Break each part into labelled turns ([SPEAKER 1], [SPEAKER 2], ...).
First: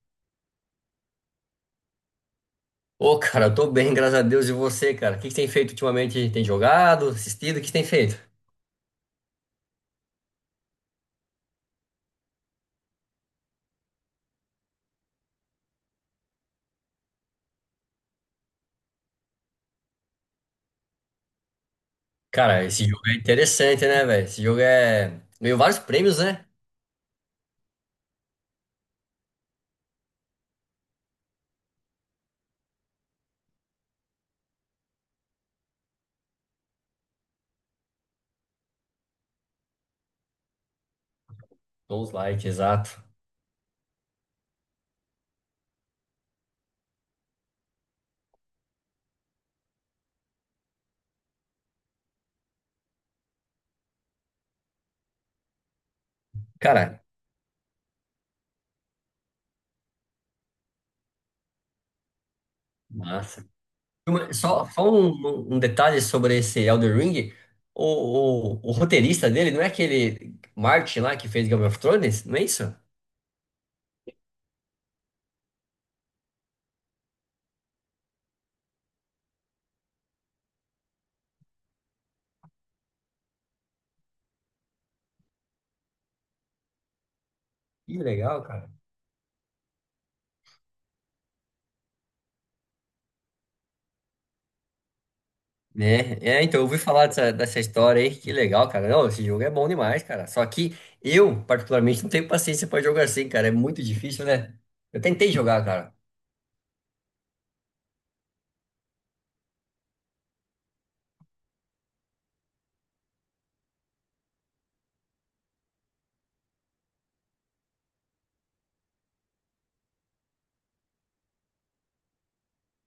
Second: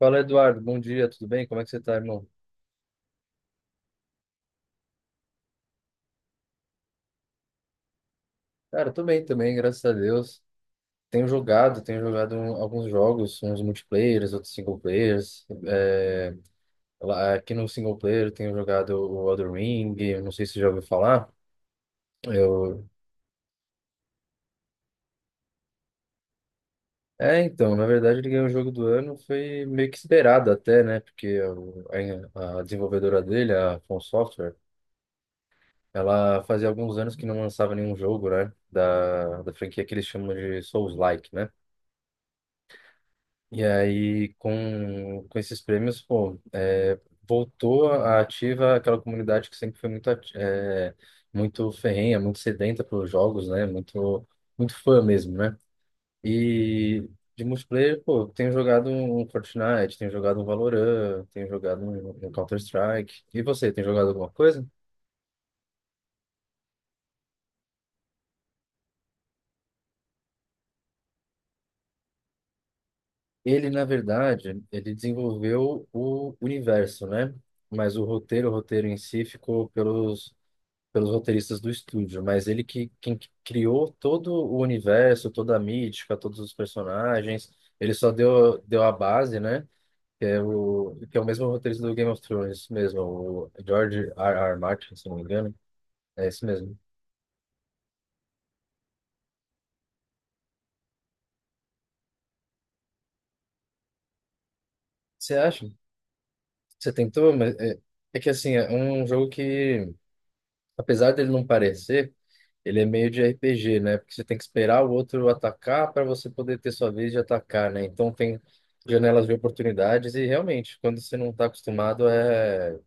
[SPEAKER 1] Fala, Eduardo. Bom dia, tudo bem? Como é que você tá, irmão?
[SPEAKER 2] Ô, cara, eu tô bem, graças a Deus. E você, cara? O que que tem feito ultimamente? Tem jogado, assistido? O que que tem feito?
[SPEAKER 1] Cara, eu tô bem também, graças a Deus. Tenho jogado, alguns jogos, uns multiplayers, outros single players. Aqui no single player eu tenho jogado o Elden Ring, eu não sei se você já ouviu falar.
[SPEAKER 2] Cara,
[SPEAKER 1] Eu...
[SPEAKER 2] esse jogo é interessante, né, velho? Esse jogo é. Ganhou vários prêmios, né?
[SPEAKER 1] É, então, na verdade ele ganhou o jogo do ano, foi meio que esperado até, né? Porque a desenvolvedora dele, a From Software, ela fazia alguns anos que não lançava nenhum jogo, né? Da franquia que eles chamam de Souls-like, né?
[SPEAKER 2] Souls like, exato.
[SPEAKER 1] E aí, com esses prêmios, pô, é, voltou a ativa aquela comunidade que sempre foi muito ferrenha, muito sedenta pelos jogos, né? Muito, muito fã mesmo, né?
[SPEAKER 2] Cara,
[SPEAKER 1] E de multiplayer, pô, eu tenho jogado um Fortnite, tenho jogado um Valorant, tenho jogado um Counter-Strike. E
[SPEAKER 2] massa.
[SPEAKER 1] você, tem jogado alguma
[SPEAKER 2] Só,
[SPEAKER 1] coisa?
[SPEAKER 2] só um detalhe sobre esse Elden Ring. O roteirista dele não é aquele Martin lá que fez Game of Thrones? Não é isso?
[SPEAKER 1] Ele, na verdade, ele desenvolveu o universo, né? Mas o roteiro em si ficou pelos roteiristas do estúdio, mas ele que quem que criou todo o universo, toda a mítica, todos os personagens, ele
[SPEAKER 2] Que
[SPEAKER 1] só
[SPEAKER 2] legal,
[SPEAKER 1] deu
[SPEAKER 2] cara.
[SPEAKER 1] deu a base, né? Que é o mesmo roteirista do Game of Thrones mesmo, o George R. R. Martin, se não me engano, é esse
[SPEAKER 2] Eu
[SPEAKER 1] mesmo.
[SPEAKER 2] ouvi falar dessa história aí, que legal, cara. Não, esse jogo é bom demais, cara. Só que eu, particularmente, não tenho paciência pra jogar assim, cara. É muito difícil, né? Eu tentei
[SPEAKER 1] Você
[SPEAKER 2] jogar,
[SPEAKER 1] acha?
[SPEAKER 2] cara.
[SPEAKER 1] Você tentou, é que assim, é um jogo que apesar dele não parecer, ele é meio de RPG, né? Porque você tem que esperar o outro atacar para você poder ter sua vez de atacar, né? Então tem janelas de oportunidades e realmente, quando você não está acostumado, é,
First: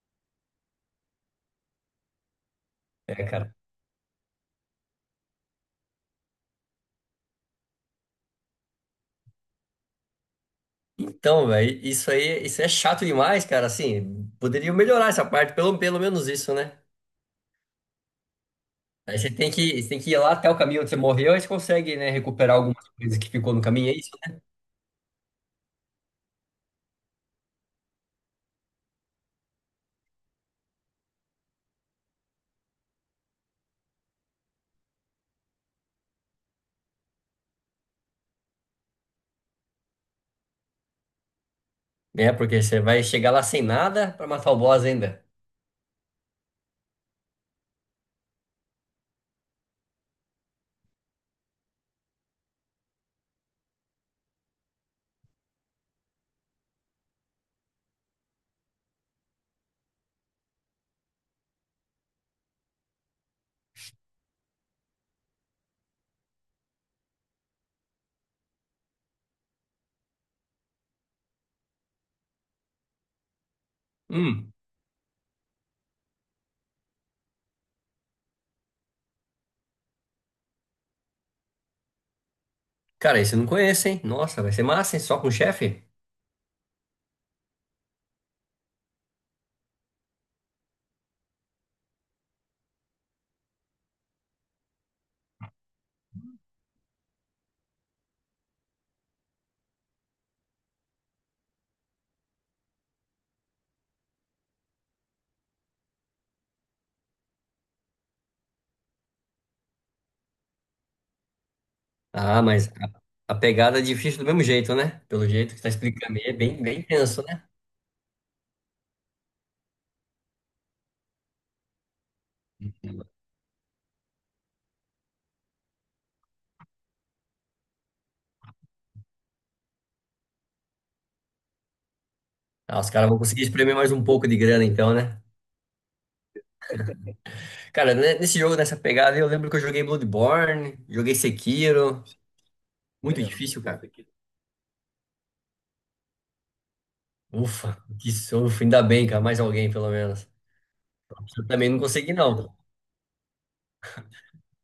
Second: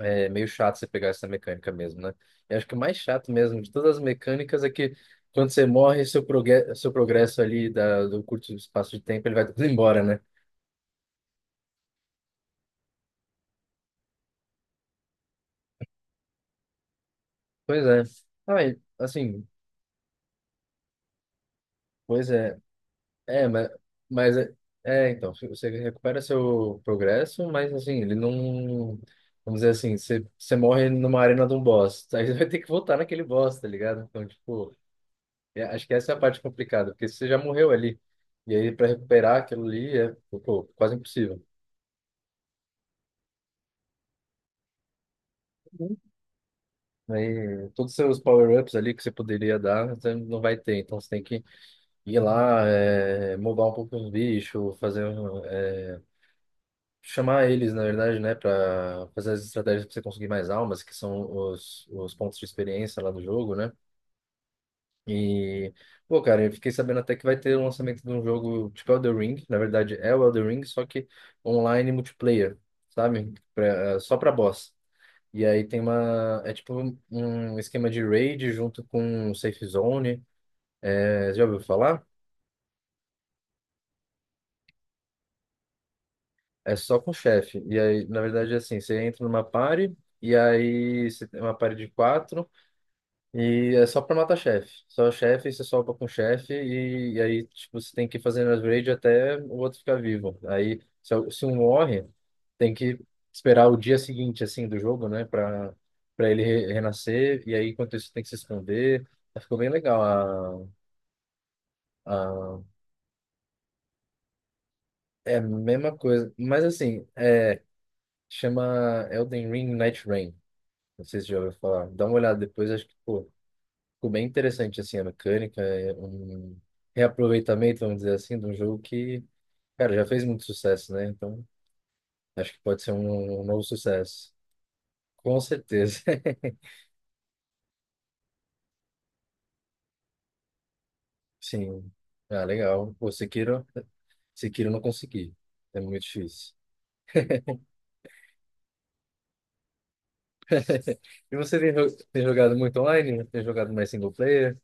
[SPEAKER 1] é meio chato você pegar essa mecânica mesmo, né? Eu acho que o mais
[SPEAKER 2] É,
[SPEAKER 1] chato
[SPEAKER 2] cara.
[SPEAKER 1] mesmo de todas as mecânicas é que quando você morre, seu progresso ali do curto espaço de tempo, ele vai tudo embora, né?
[SPEAKER 2] Então, velho, isso aí, isso é chato demais, cara. Assim, poderia melhorar essa parte, pelo menos isso, né?
[SPEAKER 1] Pois é. Ah, e,
[SPEAKER 2] Aí
[SPEAKER 1] assim,
[SPEAKER 2] você tem que ir lá até o caminho onde você morreu, aí você consegue, né,
[SPEAKER 1] pois é.
[SPEAKER 2] recuperar algumas coisas que
[SPEAKER 1] É,
[SPEAKER 2] ficou no
[SPEAKER 1] mas,
[SPEAKER 2] caminho, é isso,
[SPEAKER 1] mas é, então, você recupera seu progresso, mas assim, ele não. Vamos dizer assim, você morre numa arena de um boss. Aí você vai ter que voltar naquele boss, tá ligado? Então, tipo, é, acho que essa é a parte complicada, porque você já morreu ali. E aí, pra recuperar aquilo ali é, pô, quase impossível.
[SPEAKER 2] né? É, porque você vai chegar lá sem nada pra matar o boss ainda.
[SPEAKER 1] Aí, todos os seus power-ups ali que você poderia dar, você não vai ter. Então, você tem que ir lá, mobar um pouco os bichos, fazer. Chamar eles, na verdade, né, para fazer as estratégias para você conseguir mais almas, que são os pontos de experiência lá do jogo, né? E, pô, cara, eu fiquei sabendo até que vai ter o lançamento de um jogo tipo Elden Ring, na verdade é o Elden Ring, só que online multiplayer, sabe? Pra, só para
[SPEAKER 2] Hum,
[SPEAKER 1] boss. E aí tem uma, é tipo um esquema de raid junto com safe zone, é, já ouviu falar?
[SPEAKER 2] cara, isso eu não conheço, hein? Nossa, vai ser massa, hein? Só com o chefe?
[SPEAKER 1] É só com o chefe. E aí, na verdade, é assim, você entra numa party, e aí você tem uma party de quatro, e é só pra matar chefe. Só chefe, você solta com chefe e aí tipo, você tem que ir fazendo upgrade até o outro ficar vivo. Aí se um morre, tem que esperar o dia seguinte assim do jogo, né, Pra para ele renascer e aí enquanto isso tem que se esconder. Aí ficou bem legal a,
[SPEAKER 2] Ah,
[SPEAKER 1] a
[SPEAKER 2] mas a pegada é difícil do mesmo jeito, né? Pelo
[SPEAKER 1] é a
[SPEAKER 2] jeito que tá
[SPEAKER 1] mesma
[SPEAKER 2] explicando aí,
[SPEAKER 1] coisa,
[SPEAKER 2] é bem,
[SPEAKER 1] mas
[SPEAKER 2] bem
[SPEAKER 1] assim,
[SPEAKER 2] tenso, né?
[SPEAKER 1] é chama Elden Ring Night Rain. Não sei se já ouviu falar. Dá uma olhada depois, acho que pô. Ficou bem interessante, assim, a mecânica, é um reaproveitamento, vamos dizer assim, de um jogo que, cara, já fez muito sucesso, né? Então, acho que
[SPEAKER 2] Ah,
[SPEAKER 1] pode
[SPEAKER 2] os
[SPEAKER 1] ser
[SPEAKER 2] caras vão
[SPEAKER 1] um,
[SPEAKER 2] conseguir
[SPEAKER 1] um novo
[SPEAKER 2] espremer mais um pouco
[SPEAKER 1] sucesso.
[SPEAKER 2] de grana então, né?
[SPEAKER 1] Com certeza.
[SPEAKER 2] Cara, né, nesse jogo, nessa pegada, aí, eu lembro que eu joguei Bloodborne, joguei
[SPEAKER 1] Sim.
[SPEAKER 2] Sekiro.
[SPEAKER 1] Ah, legal. Pô,
[SPEAKER 2] Muito é, difícil,
[SPEAKER 1] Sekiro,
[SPEAKER 2] cara.
[SPEAKER 1] Sekiro eu não consegui. É muito difícil.
[SPEAKER 2] Ufa, que sofro. Ainda bem, cara, mais alguém pelo menos.
[SPEAKER 1] E
[SPEAKER 2] Eu
[SPEAKER 1] você
[SPEAKER 2] também
[SPEAKER 1] tem,
[SPEAKER 2] não consegui,
[SPEAKER 1] tem jogado
[SPEAKER 2] não.
[SPEAKER 1] muito online? Tem jogado mais single player?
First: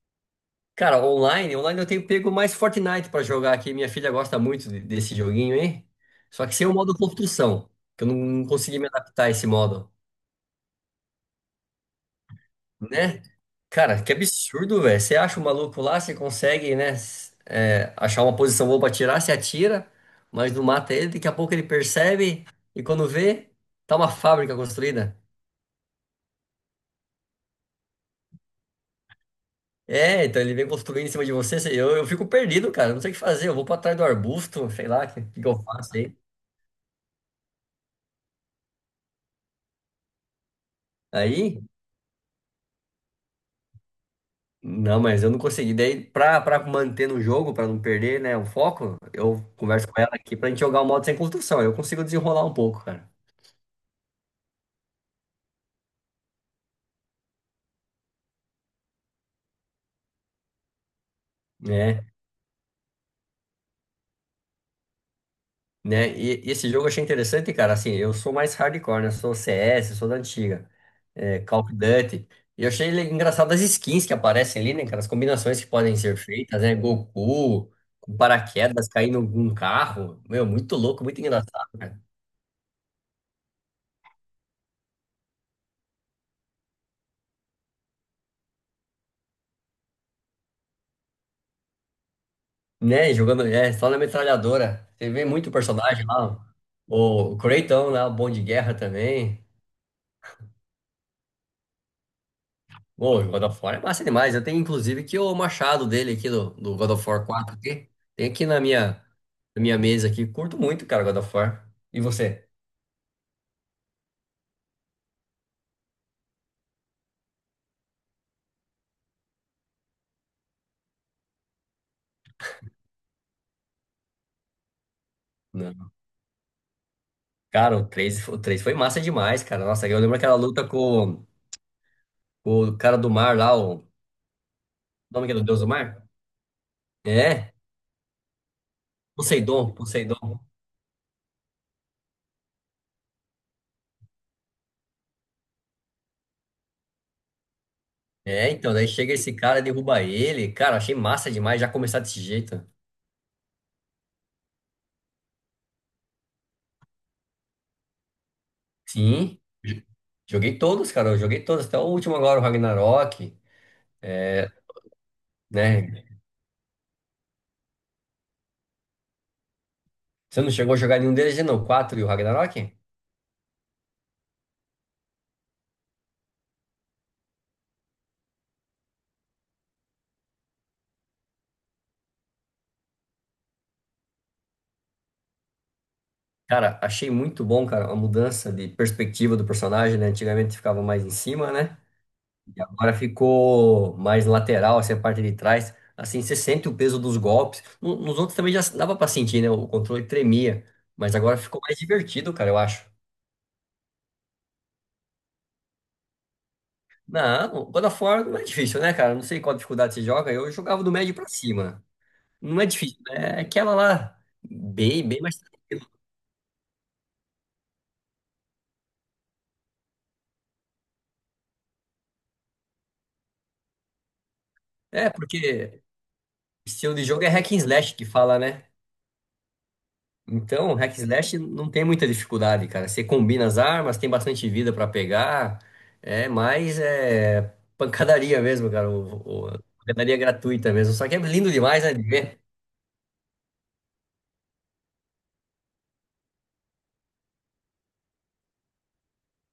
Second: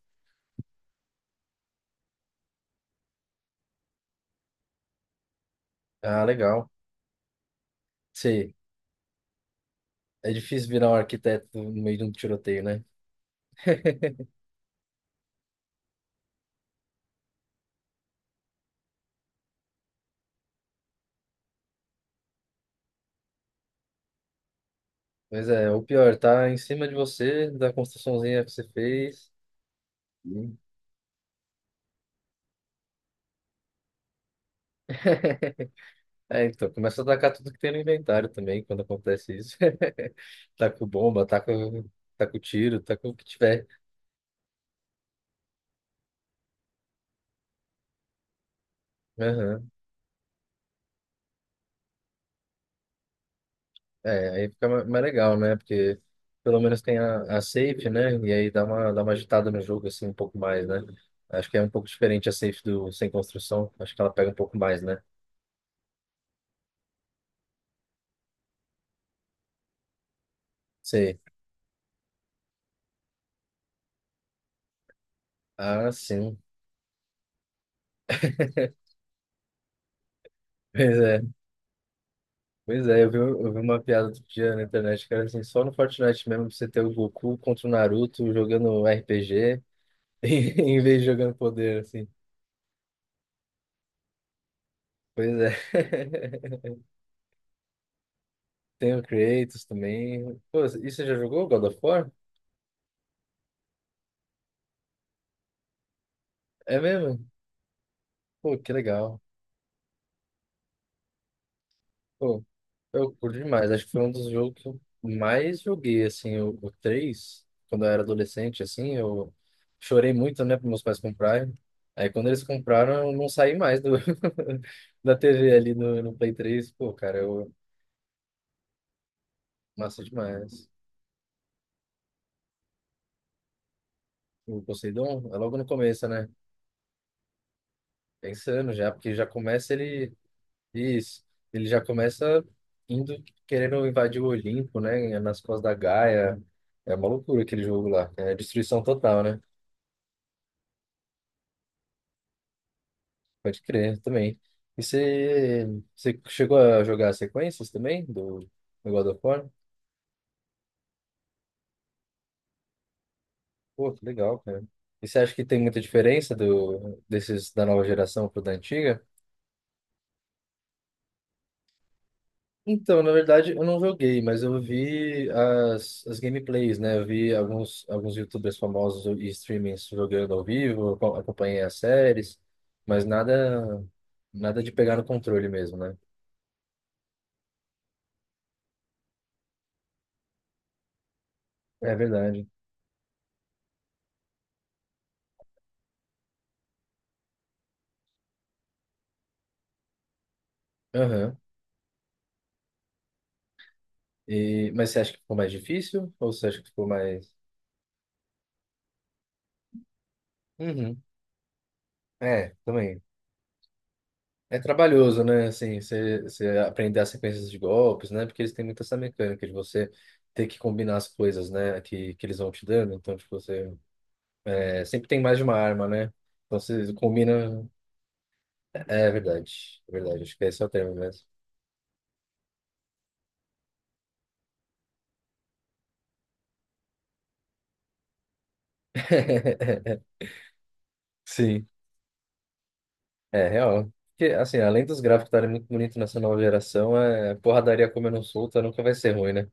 [SPEAKER 2] Cara, online, online eu tenho pego mais Fortnite pra jogar aqui. Minha filha gosta muito desse joguinho, hein?
[SPEAKER 1] Ah,
[SPEAKER 2] Só que sem
[SPEAKER 1] legal.
[SPEAKER 2] o modo construção, que eu não
[SPEAKER 1] Sei.
[SPEAKER 2] consegui me adaptar a esse modo.
[SPEAKER 1] É difícil virar um arquiteto no meio de um tiroteio, né?
[SPEAKER 2] Né? Cara, que absurdo, velho. Você acha o maluco lá, você consegue, né, achar uma posição boa pra tirar, você atira, mas não mata ele. Daqui a pouco ele percebe e quando vê, tá uma fábrica construída.
[SPEAKER 1] Pois é, o pior, tá em cima de você, da construçãozinha que você fez.
[SPEAKER 2] É, então ele
[SPEAKER 1] Hum.
[SPEAKER 2] vem construindo em cima de você. Eu fico perdido, cara. Não sei o que fazer. Eu vou pra trás do arbusto, sei lá, o que, que eu faço aí?
[SPEAKER 1] É, então, começa a atacar tudo que tem no inventário também, quando acontece isso. Taca bomba, taca,
[SPEAKER 2] Aí,
[SPEAKER 1] taca o tiro, taca o que tiver.
[SPEAKER 2] não, mas eu não consegui. Daí, pra manter no jogo, pra não perder, né, o foco, eu
[SPEAKER 1] Aham.
[SPEAKER 2] converso com ela aqui pra gente jogar o modo sem construção. Eu consigo desenrolar um pouco, cara.
[SPEAKER 1] É, aí fica mais legal, né? Porque pelo menos tem a safe, né? E aí dá uma agitada no jogo, assim, um pouco mais, né? Acho que é um pouco
[SPEAKER 2] Né?
[SPEAKER 1] diferente a safe do sem construção. Acho que ela pega um pouco mais, né?
[SPEAKER 2] Né? E esse jogo eu achei interessante, cara. Assim, eu sou mais hardcore, né? Eu sou CS, sou da antiga,
[SPEAKER 1] Sei.
[SPEAKER 2] é, Call of Duty. E eu achei engraçado as skins que aparecem ali, né, cara? As combinações que
[SPEAKER 1] Ah,
[SPEAKER 2] podem ser
[SPEAKER 1] sim.
[SPEAKER 2] feitas, né? Goku, com paraquedas, caindo num carro. Meu, muito
[SPEAKER 1] Pois
[SPEAKER 2] louco, muito
[SPEAKER 1] é.
[SPEAKER 2] engraçado, cara.
[SPEAKER 1] Pois é, eu vi uma piada outro dia na internet que era assim, só no Fortnite mesmo você ter o Goku contra o Naruto jogando RPG em vez de jogando poder, assim.
[SPEAKER 2] Né? Jogando, é, só na metralhadora. Você vê
[SPEAKER 1] Pois
[SPEAKER 2] muito personagem
[SPEAKER 1] é.
[SPEAKER 2] lá. O Kratos, né? O Bom de Guerra
[SPEAKER 1] Tem o
[SPEAKER 2] também.
[SPEAKER 1] Kratos também. Pô, e você já jogou God of War?
[SPEAKER 2] Bom, o God of War é massa demais. Eu tenho inclusive aqui o machado dele aqui do
[SPEAKER 1] É
[SPEAKER 2] God of
[SPEAKER 1] mesmo?
[SPEAKER 2] War 4 aqui. Tem aqui
[SPEAKER 1] Pô, que legal.
[SPEAKER 2] na minha mesa aqui. Curto muito, cara, God of War. E
[SPEAKER 1] Pô,
[SPEAKER 2] você?
[SPEAKER 1] eu curto demais. Acho que foi um dos jogos que eu mais joguei, assim, o 3, quando eu era adolescente, assim, eu chorei muito, né, para meus pais comprarem. Aí quando eles compraram, eu não saí mais do, da TV ali
[SPEAKER 2] Não.
[SPEAKER 1] no, no Play três. Pô, cara, eu
[SPEAKER 2] Cara, o três foi massa demais, cara. Nossa, eu
[SPEAKER 1] massa
[SPEAKER 2] lembro aquela luta
[SPEAKER 1] demais.
[SPEAKER 2] com o cara do mar lá, o
[SPEAKER 1] O Poseidon
[SPEAKER 2] nome que é
[SPEAKER 1] é
[SPEAKER 2] do
[SPEAKER 1] logo
[SPEAKER 2] Deus
[SPEAKER 1] no
[SPEAKER 2] do Mar?
[SPEAKER 1] começo, né?
[SPEAKER 2] É,
[SPEAKER 1] Pensando já, porque já começa ele.
[SPEAKER 2] Poseidon.
[SPEAKER 1] Isso. Ele já começa indo querendo invadir o Olimpo, né? Nas costas da Gaia. É uma loucura aquele jogo lá. É
[SPEAKER 2] É, então,
[SPEAKER 1] destruição
[SPEAKER 2] daí chega
[SPEAKER 1] total,
[SPEAKER 2] esse
[SPEAKER 1] né?
[SPEAKER 2] cara, derruba ele. Cara, achei massa demais já começar desse jeito.
[SPEAKER 1] Pode crer também. E você, você chegou a jogar as sequências também do God of
[SPEAKER 2] Sim,
[SPEAKER 1] War?
[SPEAKER 2] joguei todos, cara. Eu joguei todos, até o último agora, o Ragnarok,
[SPEAKER 1] Pô, que legal, cara. E você acha que tem muita
[SPEAKER 2] né?
[SPEAKER 1] diferença do, desses da nova geração pro da antiga?
[SPEAKER 2] Você não chegou a jogar nenhum deles, não? O 4 e o Ragnarok?
[SPEAKER 1] Então, na verdade, eu não joguei, mas eu vi as gameplays, né? Eu vi alguns, alguns YouTubers famosos e streamings jogando ao vivo, eu acompanhei as séries, mas nada, nada de pegar no controle mesmo, né?
[SPEAKER 2] Cara, achei muito bom, cara, a mudança de perspectiva do personagem, né? Antigamente ficava mais em cima, né?
[SPEAKER 1] É verdade.
[SPEAKER 2] E agora ficou mais lateral, assim, a parte de trás. Assim, você sente o peso dos golpes. Nos outros também já dava pra sentir, né? O controle tremia. Mas
[SPEAKER 1] Aham.
[SPEAKER 2] agora ficou mais divertido, cara, eu acho.
[SPEAKER 1] E, mas você acha que ficou mais difícil? Ou você acha que ficou mais.
[SPEAKER 2] Não, God of War não é difícil, né, cara? Não sei qual dificuldade você joga. Eu jogava do
[SPEAKER 1] Uhum.
[SPEAKER 2] médio pra cima.
[SPEAKER 1] É,
[SPEAKER 2] Não é difícil,
[SPEAKER 1] também.
[SPEAKER 2] né? É aquela lá,
[SPEAKER 1] É
[SPEAKER 2] bem, bem
[SPEAKER 1] trabalhoso,
[SPEAKER 2] mais.
[SPEAKER 1] né? Assim, você aprender as sequências de golpes, né? Porque eles têm muito essa mecânica de você ter que combinar as coisas, né? Que eles vão te dando. Então, tipo, você. É, sempre
[SPEAKER 2] É,
[SPEAKER 1] tem mais de uma
[SPEAKER 2] porque
[SPEAKER 1] arma, né? Então, você
[SPEAKER 2] estilo de jogo é hack and
[SPEAKER 1] combina.
[SPEAKER 2] slash que fala, né?
[SPEAKER 1] É, é verdade. É verdade. Acho que esse é o
[SPEAKER 2] Então,
[SPEAKER 1] termo
[SPEAKER 2] hack and
[SPEAKER 1] mesmo.
[SPEAKER 2] slash não tem muita dificuldade, cara. Você combina as armas, tem bastante vida pra pegar. É mais é, pancadaria mesmo, cara. Pancadaria gratuita mesmo. Só que é lindo
[SPEAKER 1] Sim.
[SPEAKER 2] demais, né, de ver.
[SPEAKER 1] É, real. Porque, assim, além dos gráficos estarem muito bonitos nessa nova geração, é porradaria comendo solta nunca vai ser ruim, né?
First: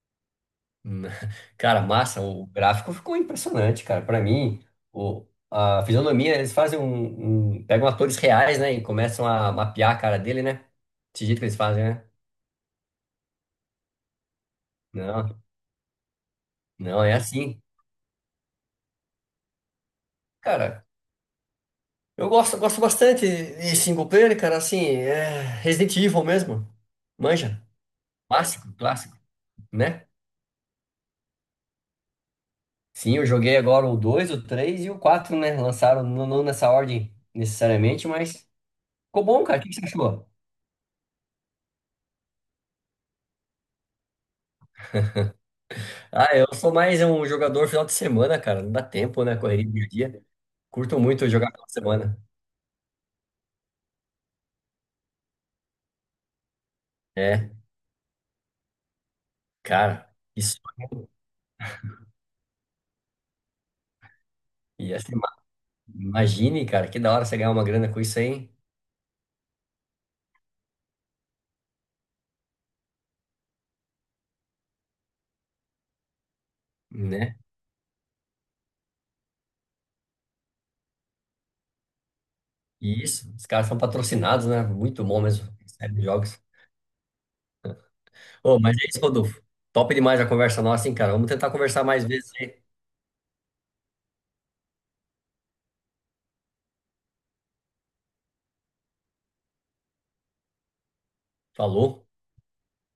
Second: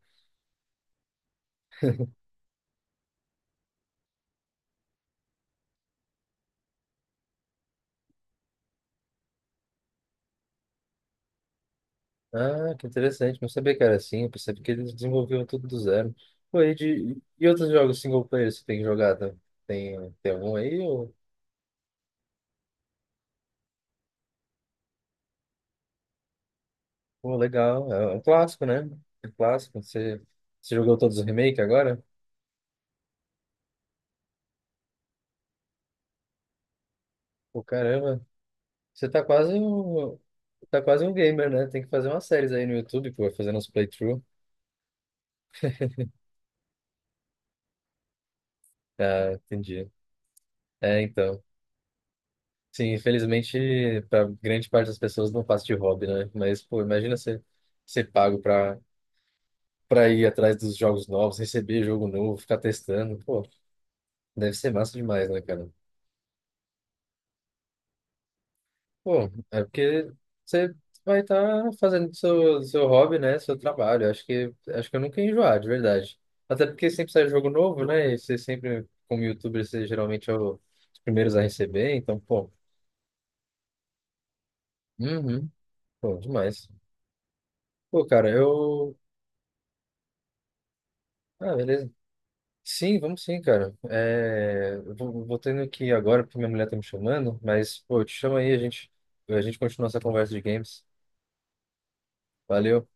[SPEAKER 2] Hum, cara, massa. O gráfico ficou impressionante, cara. Pra mim, o, a fisionomia, eles fazem pegam atores reais, né? E começam a mapear a cara dele, né? Desse jeito que eles fazem, né?
[SPEAKER 1] Ah, que interessante. Não sabia que era assim. Eu percebi que eles
[SPEAKER 2] Não,
[SPEAKER 1] desenvolviam tudo do zero. Pô, e,
[SPEAKER 2] não, é
[SPEAKER 1] de... e
[SPEAKER 2] assim.
[SPEAKER 1] outros jogos single player você tem jogado? Tem, tem algum aí?
[SPEAKER 2] Cara,
[SPEAKER 1] Ou...
[SPEAKER 2] eu gosto bastante de single player, cara, assim, é Resident Evil mesmo.
[SPEAKER 1] Pô,
[SPEAKER 2] Manja.
[SPEAKER 1] legal. É é um clássico, né?
[SPEAKER 2] Clássico,
[SPEAKER 1] É um clássico.
[SPEAKER 2] né?
[SPEAKER 1] Você... você jogou todos os remakes agora?
[SPEAKER 2] Sim, eu joguei agora o 2, o 3 e o 4, né? Lançaram não nessa ordem
[SPEAKER 1] Pô,
[SPEAKER 2] necessariamente,
[SPEAKER 1] caramba.
[SPEAKER 2] mas
[SPEAKER 1] Você
[SPEAKER 2] ficou bom, cara. O que que você achou?
[SPEAKER 1] tá quase um gamer, né? Tem que fazer umas séries aí no YouTube, pô, fazendo uns playthrough.
[SPEAKER 2] Ah, eu sou mais um jogador final de semana, cara. Não dá tempo,
[SPEAKER 1] Ah,
[SPEAKER 2] né? Correria do
[SPEAKER 1] entendi.
[SPEAKER 2] dia a dia. Curto
[SPEAKER 1] É,
[SPEAKER 2] muito
[SPEAKER 1] então.
[SPEAKER 2] jogar final de semana.
[SPEAKER 1] Sim, infelizmente, para grande parte das pessoas não passa de hobby, né? Mas, pô, imagina você
[SPEAKER 2] É,
[SPEAKER 1] ser pago para
[SPEAKER 2] cara,
[SPEAKER 1] ir atrás
[SPEAKER 2] isso.
[SPEAKER 1] dos jogos novos, receber jogo novo, ficar testando. Pô, deve ser massa
[SPEAKER 2] E assim,
[SPEAKER 1] demais, né, cara?
[SPEAKER 2] imagine, cara, que da hora você ganhar uma grana com isso aí,
[SPEAKER 1] Pô, é porque você vai estar fazendo seu, seu hobby, né? Seu trabalho. Acho que eu nunca ia enjoar, de verdade. Até porque sempre sai
[SPEAKER 2] né?
[SPEAKER 1] jogo novo, né? E você sempre, como youtuber, você geralmente é os primeiros a receber. Então, pô,
[SPEAKER 2] E isso, os caras são patrocinados, né? Muito bom mesmo,
[SPEAKER 1] uhum,
[SPEAKER 2] série de
[SPEAKER 1] pô,
[SPEAKER 2] jogos.
[SPEAKER 1] demais. Pô, cara,
[SPEAKER 2] Ô, mas é
[SPEAKER 1] eu.
[SPEAKER 2] isso, Rodolfo. Top demais a conversa nossa, hein, cara? Vamos tentar
[SPEAKER 1] Ah,
[SPEAKER 2] conversar
[SPEAKER 1] beleza.
[SPEAKER 2] mais vezes aí.
[SPEAKER 1] Sim, vamos sim, cara. É, vou tendo que ir agora porque minha mulher tá me chamando, mas pô, eu te chamo aí, a gente continua essa conversa de games.
[SPEAKER 2] Falou.
[SPEAKER 1] Valeu.